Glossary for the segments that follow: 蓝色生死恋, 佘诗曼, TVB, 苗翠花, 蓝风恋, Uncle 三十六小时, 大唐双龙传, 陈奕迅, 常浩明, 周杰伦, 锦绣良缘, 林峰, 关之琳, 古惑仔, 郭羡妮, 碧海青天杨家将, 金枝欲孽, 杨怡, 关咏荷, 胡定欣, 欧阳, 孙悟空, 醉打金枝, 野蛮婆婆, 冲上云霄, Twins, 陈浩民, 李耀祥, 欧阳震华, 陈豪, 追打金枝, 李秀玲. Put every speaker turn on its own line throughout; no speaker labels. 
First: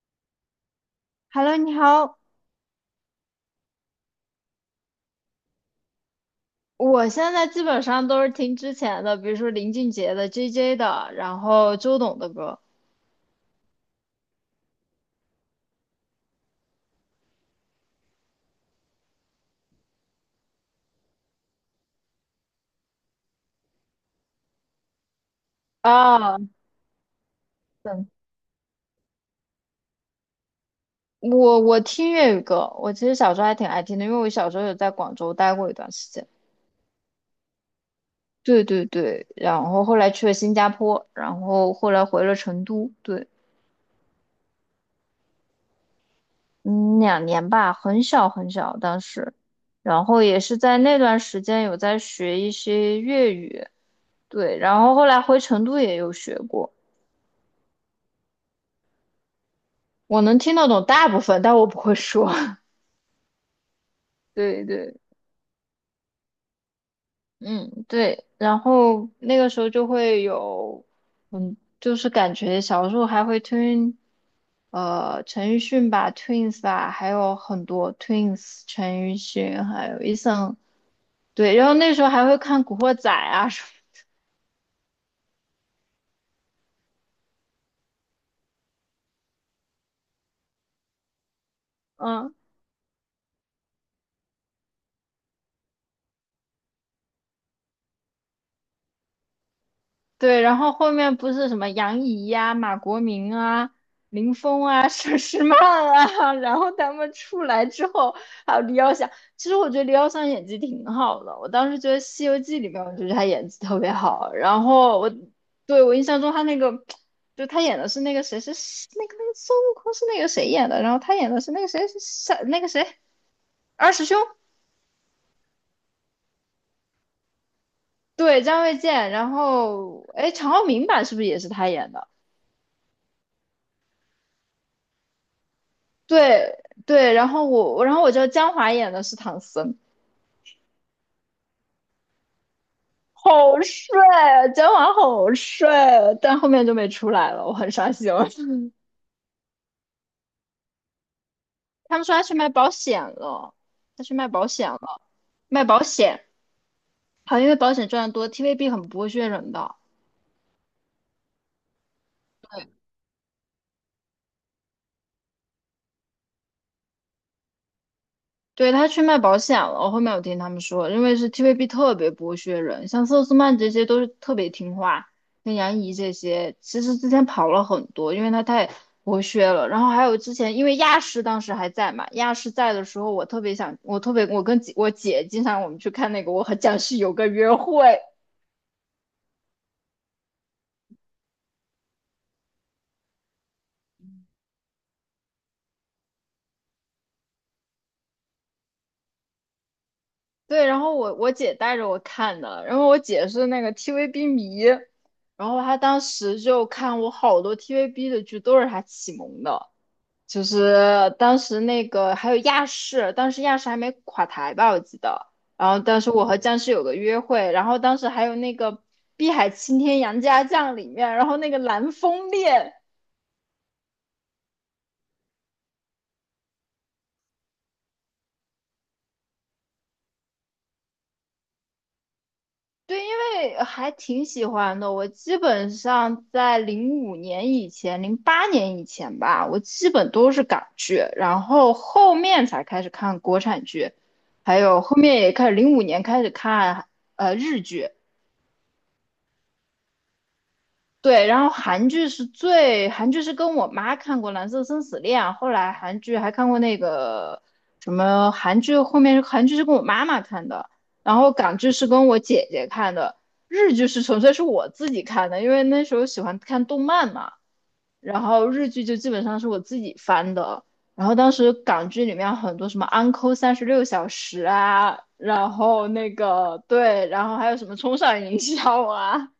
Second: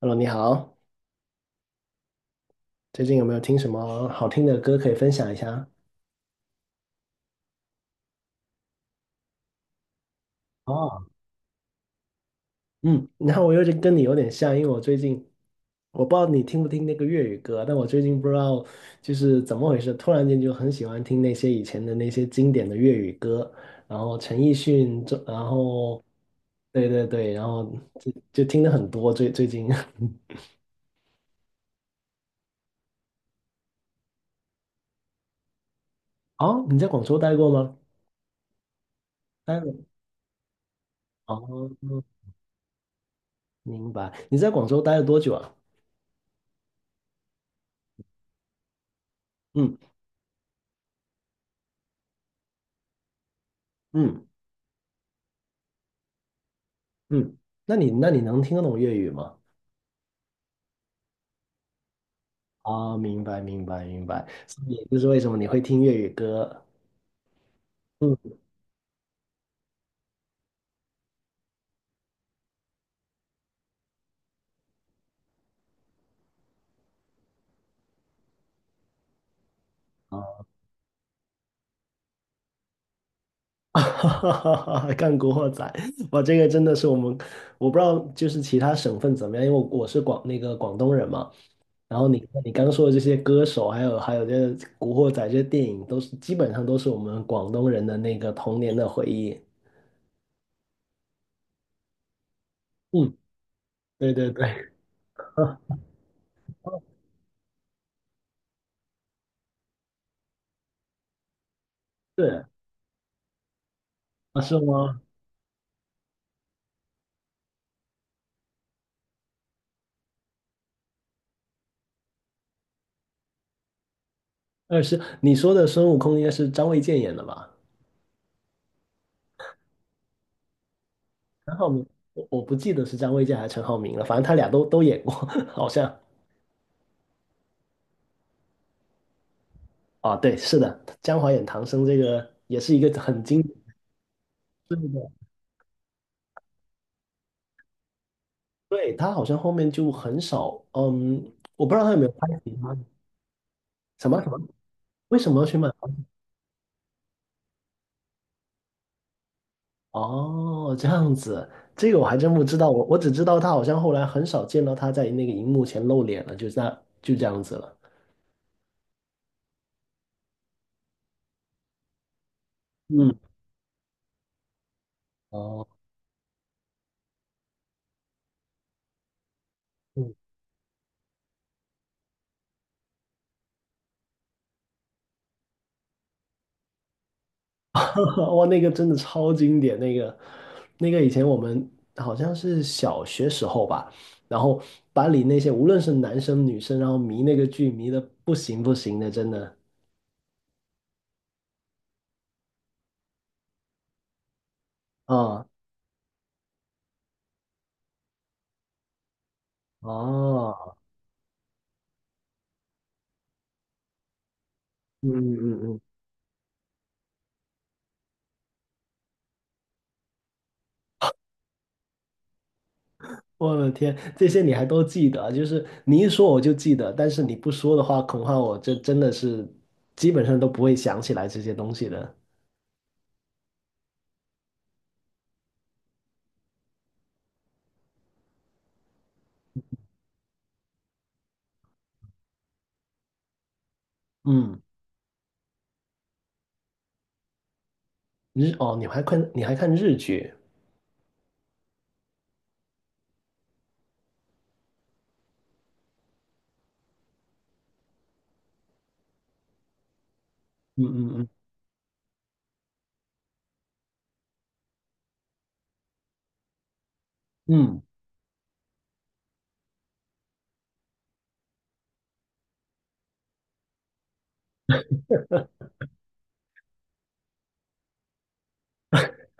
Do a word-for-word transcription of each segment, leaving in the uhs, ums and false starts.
Hello，你好，
Hello，你好，
最近有没有听什么好听的歌可以分享一下？
我现在基本上都是听之前的，比如说林俊杰的、J J
哦，
的，然后周董的歌。
嗯，然后我又跟你有点像，因为我最近我不知道你听不听那个粤语歌，但我最近不知道就是怎么回事，突然间就很喜欢听那些以前的那些经典的粤语歌，然后陈奕迅，这然后
啊，
对对对，然后
对，
就就听的很多最最近。
我我听粤语歌，我其实小时候还挺爱听的，因为我小时候有在广州待过一段时间。
哦，你在广州待过吗？
对对对，
待
然
了。
后后来去了新加坡，然后后
哦，
来回了成都，对，
明白。你在广州待了多久啊？
嗯，两年吧，很小很小当时，
嗯
然后也是在那段时间有在学一些粤语，
嗯。
对，然后后来回成都也有学过。
嗯，那你那你能听得懂粤语吗？
我能听得懂大部分，但我不会说。
啊，明白明白明白，所
对
以就
对，
是为什么你会听粤语歌？
嗯，
嗯
对，然后那个时候就会有，嗯，就是感觉小时候还会听，呃，陈奕迅吧，Twins 吧，还有很多 Twins，陈奕迅，还有 Eason，对，然后那时候还会看《古惑仔》啊什
啊，干古惑仔，哇，这个真的是我们，我不知道就是其他省份怎么样，因为我我是广那个广东人嘛，然后
么，
你
嗯。
你刚说的这些歌手，还有还有这古惑仔这些电影，都是基本上都是我们广东人的那个童年的回忆。
对，然后后面不是什么杨怡呀、马国
嗯，
明啊、
对对
林
对，
峰啊、佘 诗曼
啊，
啊，然后他们出来之后，还有李耀祥。其实我觉得李耀祥演技挺好的，我当时觉得《西游
是
记》里面，我觉得他演技特别好。
啊，是
然后
吗？
我对，我印象中他那个，就他演的是那个谁，是那个那个孙悟空是那个谁演的，然后他演的是那个谁是是那个谁二师兄，
二是你说的孙悟空应该是张卫健演的吧？
对，张卫健。然后哎，常浩明版是不是也是
陈浩
他
民，
演的？
我我不记得是张卫健还是陈浩民了，反正他俩都都演过，好像。
对对，然后我，我，然后我觉得江华演的是唐僧，
啊，对，是的，《江华演唐僧》这个也是一个很经典。
好帅，啊，江
对
华
的，
好帅，啊，但后面就没出来了，我很伤心。
对，他好像后面就很少，嗯，我不知道他有
他
没
们
有
说他
拍
去卖
其
保
他的
险了，他
什
去
么什
卖
么，
保险了，
为什么要去
卖
曼
保
谷
险，好像因为保险赚得多，T V B 很不会虐人的。
哦，这样子，这个我还真不知道，我我只知道他好像后来很少见到他在那个荧幕前露脸了，就在就这样子了。
对，他去卖保险了，我后面有听他们说，因为是 T V B 特别剥削人，像
嗯，
佘诗曼这些都是特别听话，像
哦，
杨怡这些，其实之前跑了很多，因为他太剥削了。然后还
嗯。
有之前，因为亚视当时还在嘛，亚视在的时候，我特别想，我特别，我跟姐我姐经常我们去看那个《我和僵尸有个约会》，
哇，那个真的超经典，那个那个以前我们好像是小学时候吧，然后班里那些无论是男生女生，然后迷那个剧迷的不行不行的，真的
对，然后我我姐带着我看的，然后我姐是那个 T V B 迷，
啊
然后她当时就看我好多 T V B 的剧都是她启蒙的，就
哦，
是当时那个还有亚视，当时亚视还没垮台吧，我记
嗯
得，
嗯
然后
嗯，
当时我和僵尸有个约会，然后当时还有那个《碧海青天杨家将》里面，然后那个蓝风恋，
我的天，这些你还都记得，就是你一说我就记得，但是你不说的话，恐怕我这真的是基本上都不会想起来这些东西的。
对，因为还挺喜欢的。我基本上在零五年以前、零八年以前吧，我基本都是港剧，然后后面才开始看国产剧，还
嗯，
有后面也开始零五年开始看呃日剧，
日哦，你还看你还看日剧？
对，然后韩剧是最，韩剧是跟我妈看过《蓝色生死恋》，后来韩剧还看过那个什么韩剧，后面韩剧是跟我妈妈看的，
嗯
然
嗯
后
嗯
港剧是跟我姐姐看的，日剧是纯粹是我自己看的，因为那时候喜欢看动漫嘛，
嗯。
然后日剧就基本上是我自己翻的，然后当时港剧里面很多什么《Uncle 三十六小时》啊，然后那个对，然后还有什么《冲上云霄》啊。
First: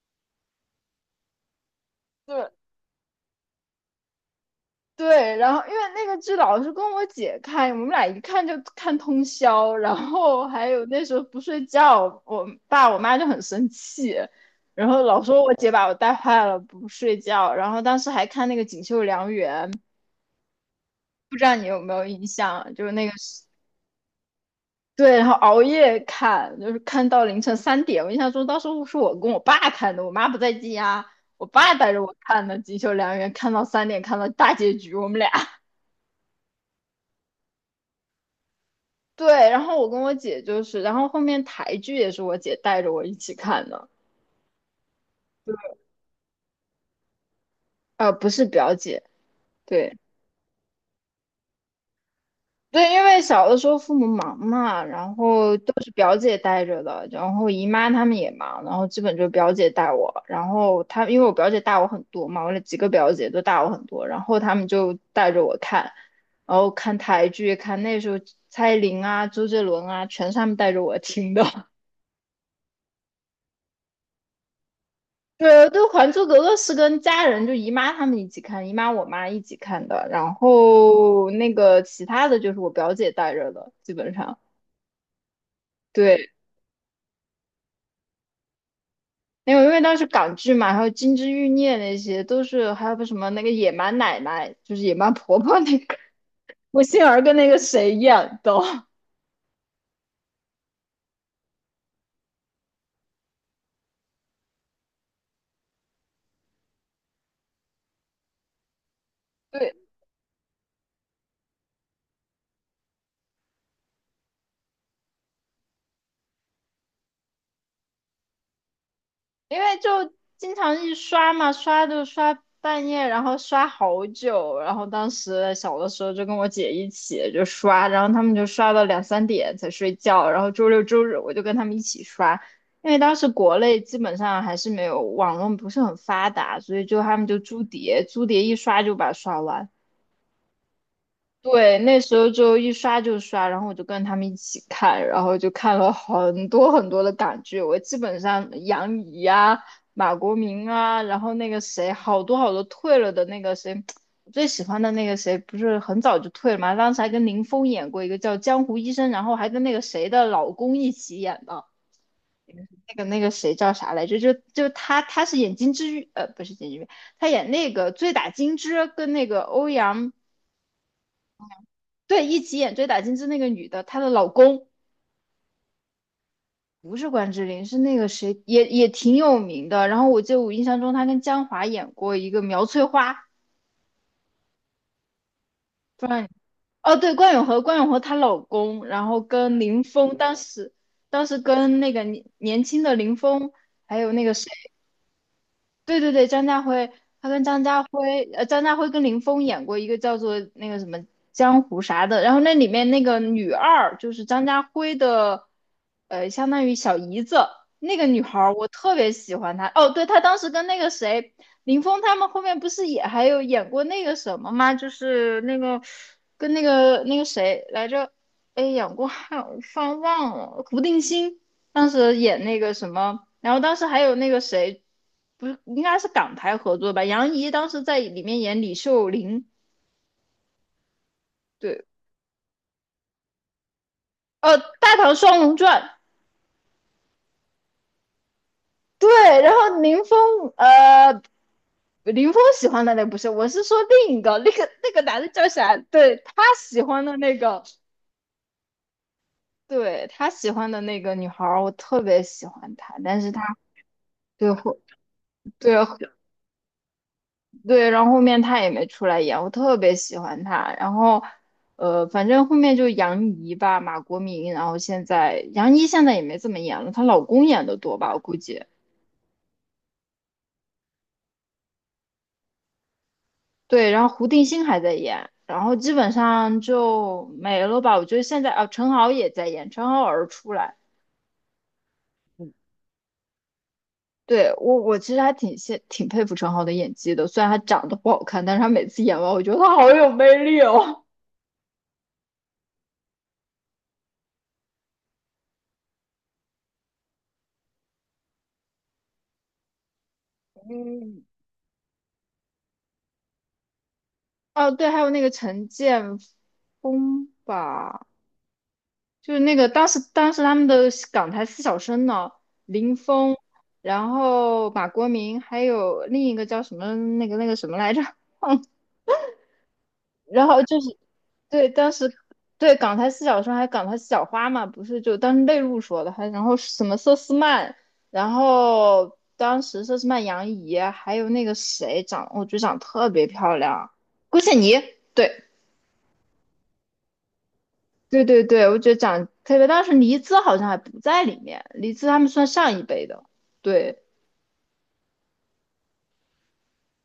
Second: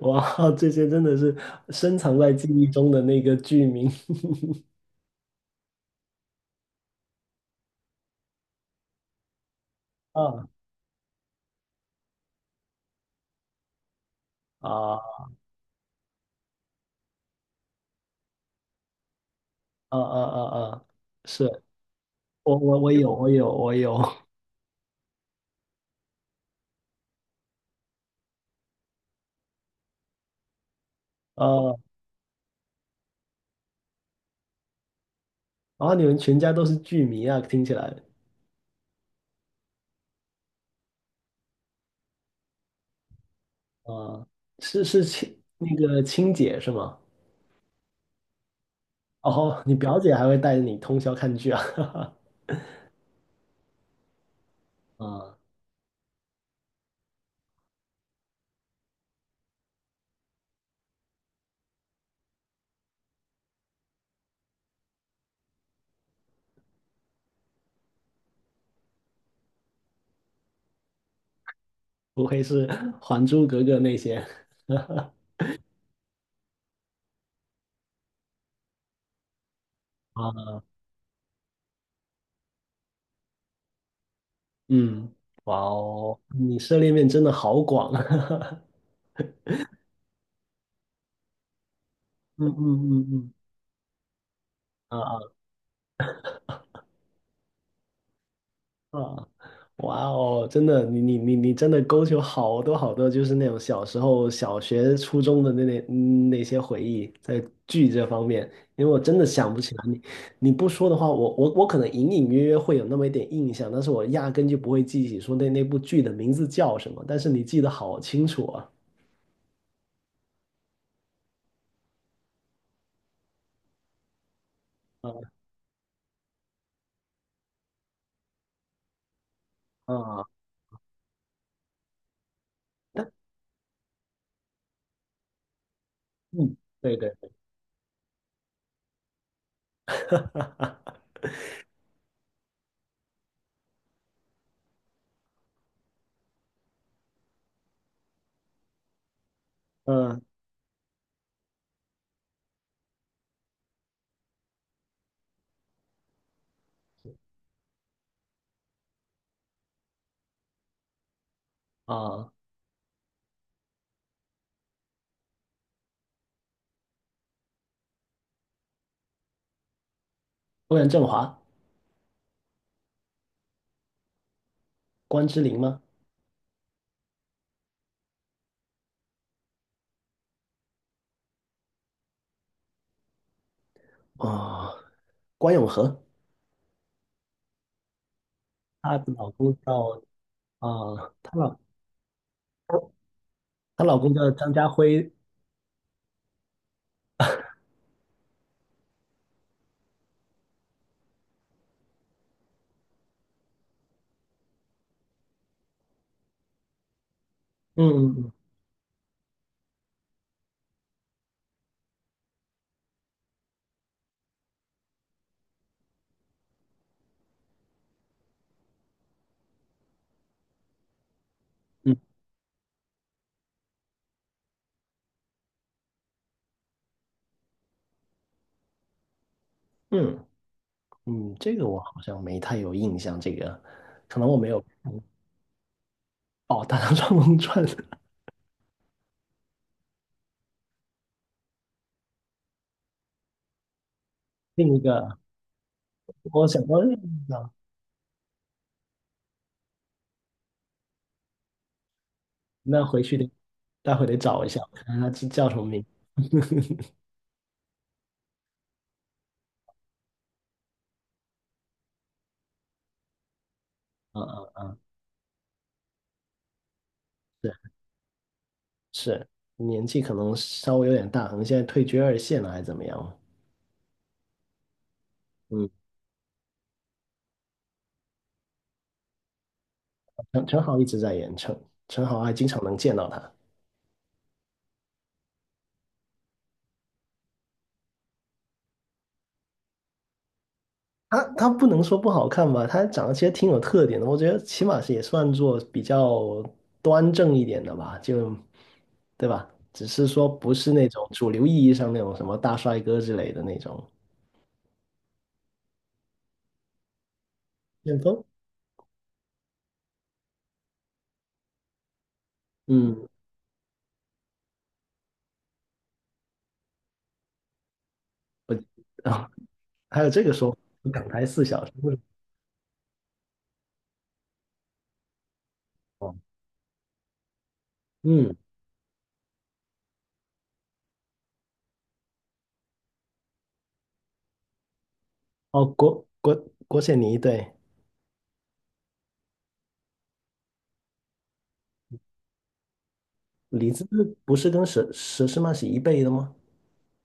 哇，这些真的是深藏在记
对，
忆中的那个剧名
对，然后因为那个剧老是跟我姐看，我们俩一看就看通宵，然后
啊
还有那时候不睡觉，我爸我妈就很生气，然后
啊
老说我姐把我带坏了，不睡觉，然后当时还看那个《锦绣良缘》，
啊啊啊啊！
不
是
知道你有没有印
我
象，
我
就
我
是那
有
个
我
是
有我有
对，然后熬夜看，就是看到凌晨三点，我印象中当时是我跟我爸看的，我妈不在家，我爸
啊！
带着我看的《锦绣良缘》，看到三点，看到大结局，我们俩。
然后你们全家都是剧迷啊，听起来
对，然后我跟我姐就是，然后后面台剧也是我姐带着我一起看的，
啊，是是亲那个亲姐是吗？
呃，不是表姐，
哦，你
对
表姐还会带着你通宵看剧啊？
对，因为小的时候父母忙嘛，然
啊，
后都是表姐带着的，然后姨妈他们也忙，然后基本就表姐带我，然后她因为我表姐大我很多嘛，我那几个表姐都大我很多，然后她们就带着我看，然后看台剧，看那时候蔡依林啊、周杰伦啊，全是她们带着我听的。
不愧是《还珠格格》那些
对对，《还珠格格》是跟家人，就姨妈他们一起看，姨妈我妈一起看的。然
啊，
后那个其他的就是我表姐带着的，基本上，
嗯，哇哦，
对，
你涉猎面真的好广啊，
因为因为当时港剧嘛，还有《金枝欲孽》那些都
嗯
是，
嗯
还有个
嗯
什么
嗯
那个野蛮奶奶，就是野
啊
蛮
啊。
婆婆那个，我心儿跟那个谁演的？
啊，哇哦，真的，你你你你真的勾起我好多好多，就是那种小时候、小学、初中的那那嗯那些回忆，在剧这方面，因为我真的想 不起
对，
来你，你不说的话，我我我可能隐隐约约会有那么一点印象，但是我压根就不会记起说那那部剧的名字叫什么，但是你记得好清楚啊，
因为就经常一刷嘛，刷就刷半夜，然后刷好久。然后当
啊
时小的时候就跟我姐一起就刷，然后他们就刷到两三点才睡
啊，
觉。然后周六周日我就跟他们一起刷，因为
但
当时国内基本上还是没有网络不是很发
嗯，
达，所以
对
就
对，
他们就租碟，租碟一刷就把它刷完。对，那时候就一刷就刷，然后我就跟他们一起看，然后就看了很多很多的港剧。我基本上杨怡啊、马
嗯
国明啊，然后那个谁，好多好多退了的那个谁，我最喜欢的那个谁，不是很早就退了嘛？当时还跟林峰演过一个叫《江湖医生》，然后还跟那个谁的老公一起演的。
啊，
那个那个谁叫啥来着？就就他，他，是演金枝玉，呃，不是金枝玉，他演那个《醉打金枝》跟那个欧阳，
欧阳震华、
对，一起演《追打金枝》那个女的，她的老公
关之琳吗？
不是关之琳，是那个谁，也也挺有名的。然后我记得我印象中她跟江华演过一个苗翠花，
啊，关咏荷，
不知道你哦，对，关咏荷，关咏荷她老公，
她
然
的
后
老公
跟林
叫。
峰，当时
啊，
当时
她老
跟那个年年轻的林峰，
她
还
老
有
公
那
叫
个谁。
张家辉，
对对对，张家辉，他跟张家辉，呃，张家辉跟林峰演过一个叫做那个什么江湖啥的，然后那里面那个女二就是张家辉的，呃，相当于小姨子，那个
嗯
女
嗯
孩儿我特别喜欢她。哦，对，她当时跟那个谁，林峰他们后面不是也还有演过那个什么吗？就是那个跟那个那个谁来着，哎，演过还有突然忘了，胡定欣。当
嗯
时演那个什么，然后当时还有那个谁，不是应该是港台合作吧？杨怡当时在里面演李秀玲，
嗯嗯，这个我
对，
好像没太有印象，这个可能我没
呃，
有看
《大唐双龙传》，
哦，《大唐双龙传》
对，然后林峰，呃，林峰喜欢的那不是，我是说另一个，那个
另一
那个
个，
男的叫啥？对，他
我想到
喜
另一
欢的那
个
个，对，他喜欢的那个女孩儿，我特别喜欢
那
她，
回去
但
得
是她
待会得找一
对
下，我
后
看看他叫叫什么
对
名。
对，然后后面他也没出来演，我特别喜欢他。然后，呃，反正后面就杨怡吧，马国
嗯嗯
明，然
嗯，
后现在杨怡现在也没怎么演了，她老公
是
演的多吧，我估计。
是，年纪可能稍微有点大，可能现在退居二线了还是怎么样？
对，然后胡定欣还在演，然
嗯，
后基本上就没了吧。我觉得现在啊，陈豪也在演，陈豪偶尔
陈
出
陈
来。
好一直在演，陈陈好还经常能见到他。
对，我，我其实还挺羡挺佩服陈豪的演技的，虽然他长得不好看，但是他每次演完，我觉得他好有魅力哦。
他他不能说不好看吧，他长得其实挺有特点的，我觉得起码是也算作比较端正一点的吧，就对吧？只是说不 是那种
嗯，
主流意义上那种什么大帅哥之类的那种
哦，对，还有那个陈建锋
旋
吧，
风，
就是那个当时当时他们的港台四小生呢，林
嗯，
峰，然后马国明，还有另一个叫什么那个那个什么来着，
我
嗯，
啊，还有这个
然
说法
后就是，
港台四小
对，
时，
当
为什
时，对，港台四小生还有港台四小花嘛，不是就当时内陆说的，
么
还然后什么佘诗曼，然
嗯，
后当时佘诗曼、杨怡，还有那个谁长，我觉得长得特别漂亮，郭羡妮，对，
哦，郭郭郭羡妮对，
对对对，我觉得长得特别，当时黎姿好像还不在里面，黎姿他们算上一辈的，
李子
对，
不是跟佘佘诗曼是一辈的吗？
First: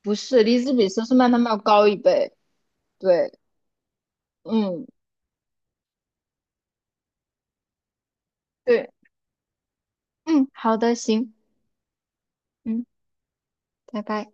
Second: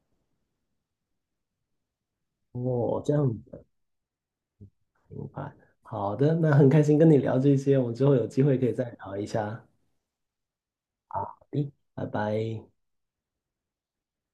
不是，黎姿比佘诗曼他们要高一辈，
哦，这样
对，
明
嗯，
白。好的，那很开心跟你聊这些，我们之后有机会可以再
对，
聊一下。
嗯，好的，行，
好的，拜拜。
嗯，拜拜。